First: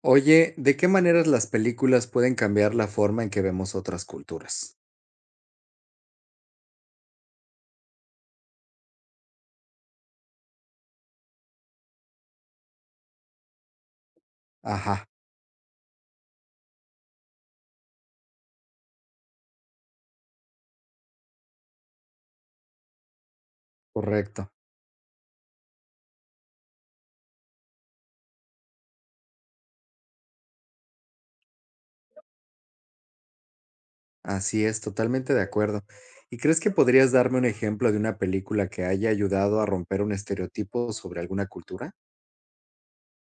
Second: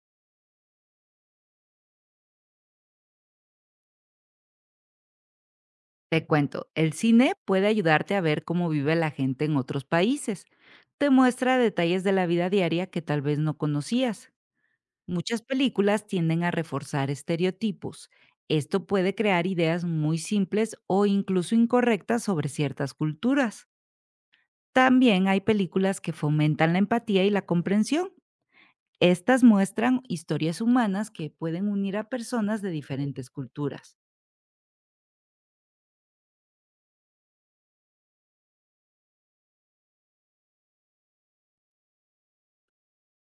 Oye, ¿de qué maneras las películas pueden cambiar la forma en que vemos otras culturas? Te cuento, el cine puede ayudarte a ver cómo vive la gente en otros países. Te muestra detalles de la vida diaria que tal vez no conocías. Ajá, Muchas películas tienden a reforzar estereotipos. Esto puede crear ideas muy simples o incluso incorrectas sobre ciertas culturas. correcto. También hay películas que fomentan la empatía y la comprensión. Estas muestran historias humanas que pueden unir a personas de diferentes culturas. Así es, totalmente de acuerdo. ¿Y crees que podrías darme un ejemplo de una película que haya ayudado a romper un estereotipo sobre alguna cultura?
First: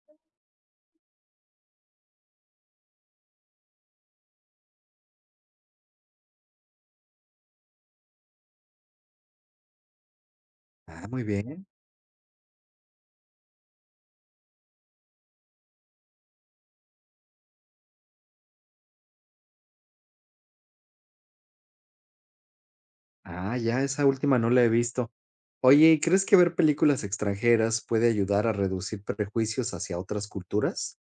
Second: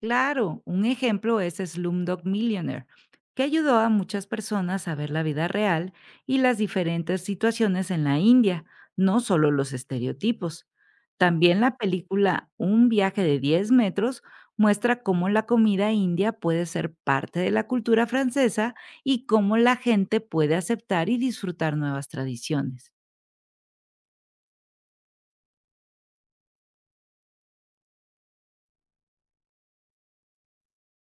Claro, un ejemplo es Slumdog Millionaire, que ayudó a muchas personas a ver la vida real y las diferentes situaciones en la India, no solo los estereotipos. Ah, muy También bien. la película Un viaje de diez metros muestra cómo la comida india puede ser parte de la cultura francesa y cómo la gente puede aceptar y disfrutar nuevas tradiciones. Ah, ya, esa última no la he visto. Oye, ¿y crees que ver películas extranjeras puede ayudar a reducir prejuicios hacia otras culturas?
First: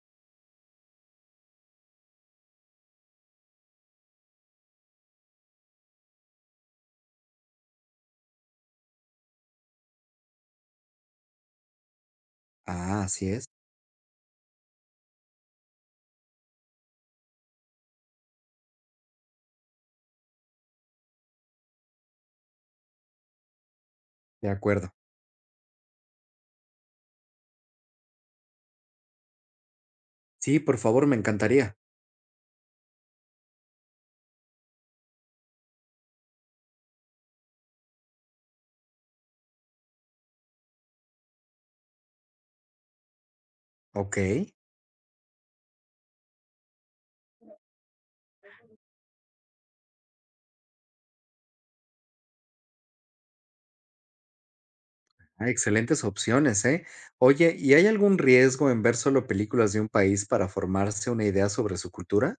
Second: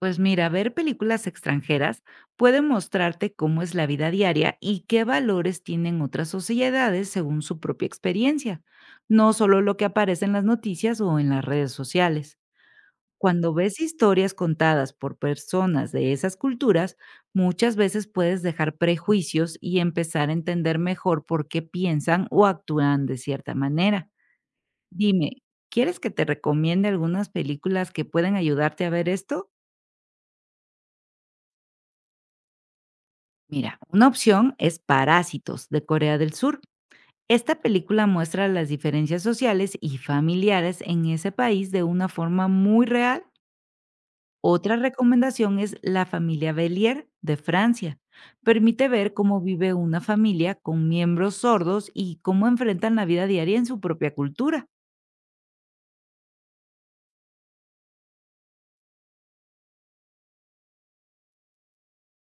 Pues mira, ver películas extranjeras puede mostrarte cómo es la vida diaria y qué valores tienen otras sociedades según su propia experiencia, no solo lo que aparece en las noticias o en las redes sociales. Ah, así es, Cuando ves historias contadas por personas de esas culturas, muchas veces puedes dejar prejuicios y empezar a entender mejor por qué piensan o actúan de cierta manera. de acuerdo. Dime, ¿quieres que te recomiende algunas películas que pueden ayudarte a ver esto? Sí, por favor, me encantaría. Mira, una opción es Parásitos, de Corea del Sur. Esta película muestra las diferencias sociales y familiares en ese país de una forma muy real. Ok. Otra recomendación es La familia Belier, de Francia. Permite ver cómo vive una familia con miembros sordos y cómo enfrentan la vida diaria en su propia cultura. Ah, excelentes opciones, ¿eh? Oye, ¿y hay algún riesgo en ver solo películas de un país para formarse una idea sobre su cultura?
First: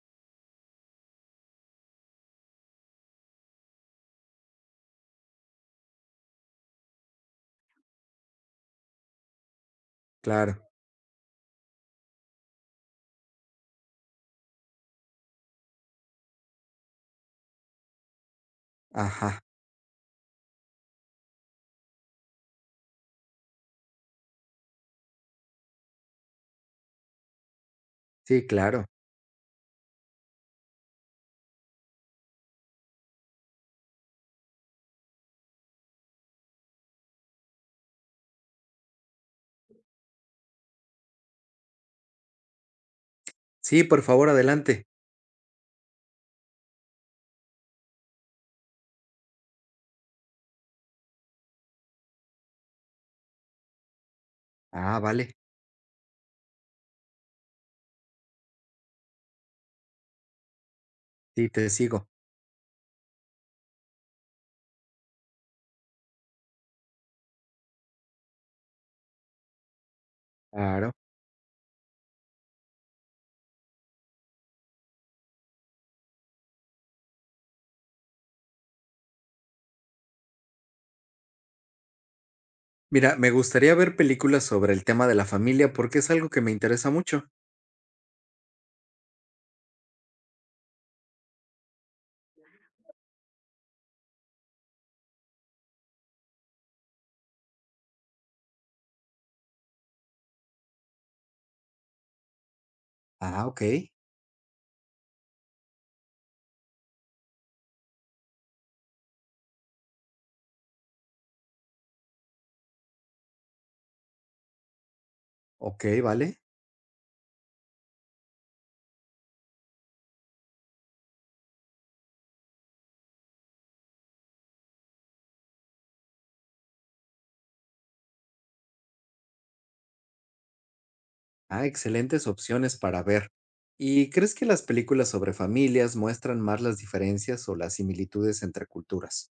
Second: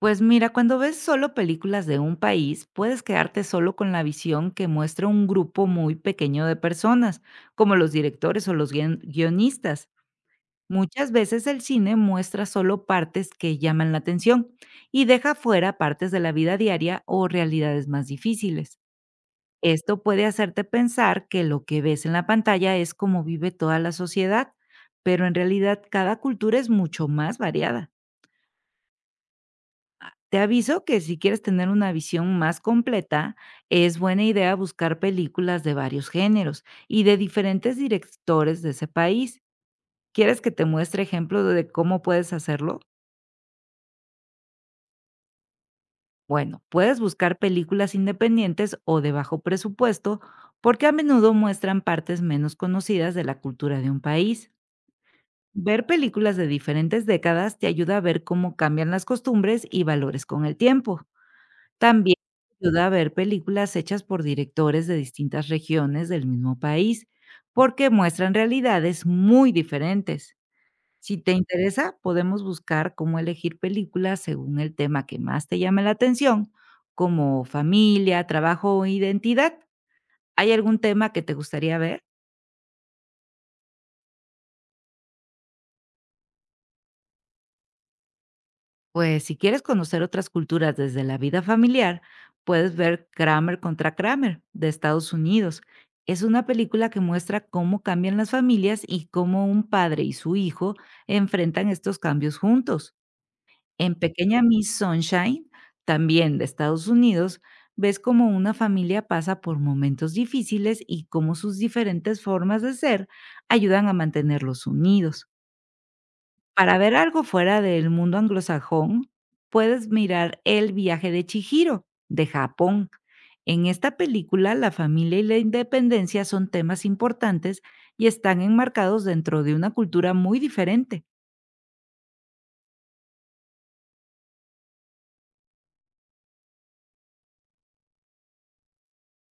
Pues mira, cuando ves solo películas de un país, puedes quedarte solo con la visión que muestra un grupo muy pequeño de personas, como los directores o los guionistas. Claro. Muchas veces el cine muestra solo partes que llaman la atención y deja fuera partes de la vida diaria o realidades más difíciles. Ajá. Esto puede hacerte pensar que lo que ves en la pantalla es como vive toda la sociedad, pero en realidad cada cultura es mucho más variada. Sí, claro. Te aviso que, si quieres tener una visión más completa, es buena idea buscar películas de varios géneros y de diferentes directores de ese país. ¿Quieres que te muestre ejemplos de cómo puedes hacerlo? Sí, por favor, adelante. Bueno, puedes buscar películas independientes o de bajo presupuesto, porque a menudo muestran partes menos conocidas de la cultura de un país. Ah, vale. Ver películas de diferentes décadas te ayuda a ver cómo cambian las costumbres y valores con el tiempo. Sí, te sigo. También ayuda a ver películas hechas por directores de distintas regiones del mismo país, porque muestran realidades muy diferentes. Claro. Si te interesa, podemos buscar cómo elegir películas según el tema que más te llame la atención, como familia, trabajo o identidad. ¿Hay algún tema que te gustaría ver? Mira, me gustaría ver películas sobre el tema de la familia porque es algo que me interesa mucho. Pues si quieres conocer otras culturas desde la vida familiar, puedes ver Kramer contra Kramer, de Estados Unidos. Es una película que muestra cómo cambian las familias y cómo un padre y su hijo enfrentan estos cambios juntos. Ah, ok. En Pequeña Miss Sunshine, también de Estados Unidos, ves cómo una familia pasa por momentos difíciles y cómo sus diferentes formas de ser ayudan a mantenerlos unidos. Ok, vale. Para ver algo fuera del mundo anglosajón, puedes mirar El viaje de Chihiro, de Japón. En esta película, la familia y la independencia son temas importantes y están enmarcados dentro de una cultura muy diferente. Ah, excelentes opciones para ver. ¿Y crees que las películas sobre familias muestran más las diferencias o las similitudes entre culturas?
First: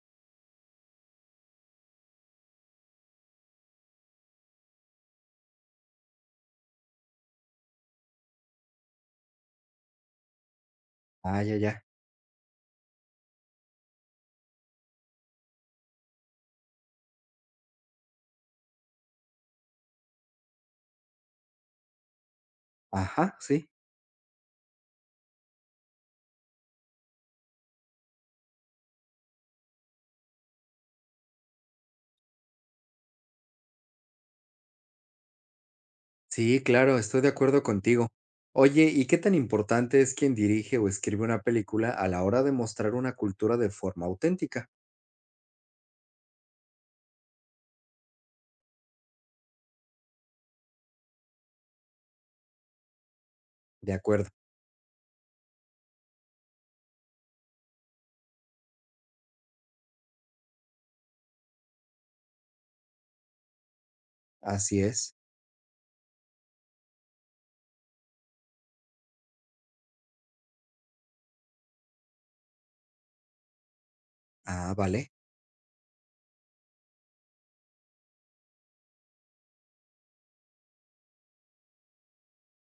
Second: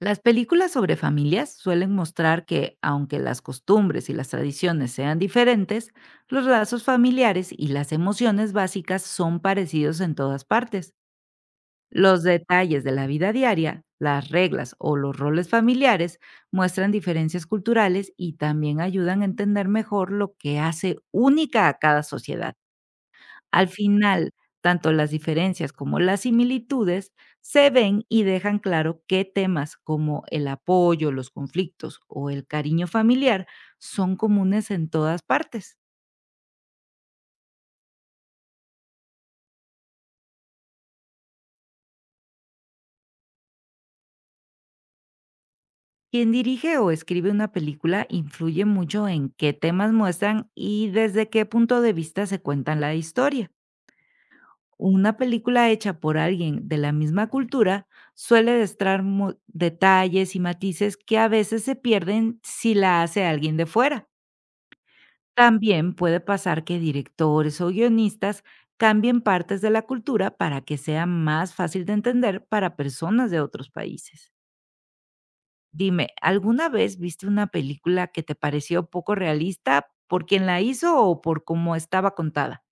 Las películas sobre familias suelen mostrar que, aunque las costumbres y las tradiciones sean diferentes, los lazos familiares y las emociones básicas son parecidos en todas partes. Ah, ya, ya. Los detalles de la vida diaria, las reglas o los roles familiares muestran diferencias culturales y también ayudan a entender mejor lo que hace única a cada sociedad. Ajá, sí. Al final, tanto las diferencias como las similitudes se ven y dejan claro qué temas, como el apoyo, los conflictos o el cariño familiar, son comunes en todas partes. Sí, claro, estoy de acuerdo contigo. Oye, ¿y qué tan importante es quien dirige o escribe una película a la hora de mostrar una cultura de forma auténtica? Quien dirige o escribe una película influye mucho en qué temas muestran y desde qué punto de vista se cuentan la historia. De acuerdo, Una película hecha por alguien de la misma cultura suele detalles y matices que a veces se pierden si la hace alguien de fuera. así es. También puede pasar que directores o guionistas cambien partes de la cultura para que sea más fácil de entender para personas de otros países. Ah, vale. Dime, ¿alguna vez viste una película que te pareció poco realista por quien la hizo o por cómo estaba contada?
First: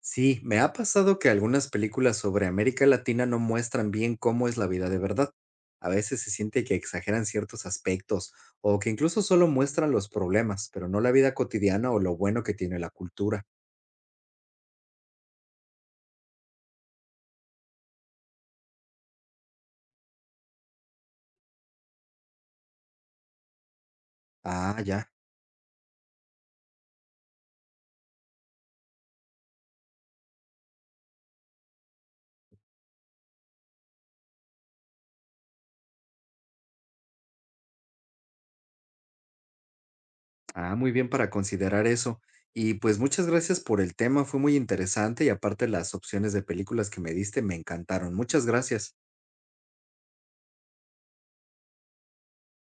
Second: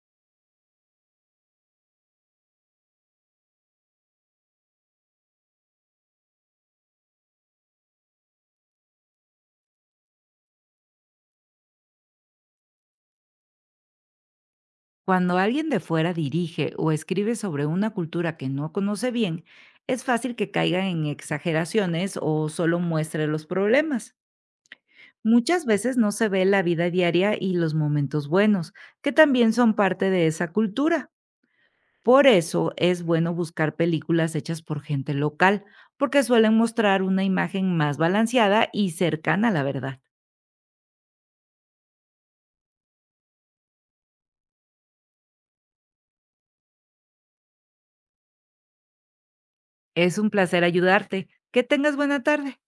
Sí, me ha pasado que algunas películas sobre América Latina no muestran bien cómo es la vida de verdad. A veces se siente que exageran ciertos aspectos o que incluso solo muestran los problemas, pero no la vida cotidiana o lo bueno que tiene la cultura. Cuando alguien de fuera dirige o escribe sobre una cultura que no conoce bien, es fácil que caiga en exageraciones o solo muestre los problemas. Ah, ya. Muchas veces no se ve la vida diaria y los momentos buenos, que también son parte de esa cultura. Por eso es bueno buscar películas hechas por gente local, porque suelen mostrar una imagen más balanceada y cercana a la verdad. Ah, muy bien para considerar eso. Y pues muchas gracias por el tema, fue muy interesante y aparte las opciones de películas que me diste me encantaron. Muchas gracias. Es un placer ayudarte. Que tengas buena tarde.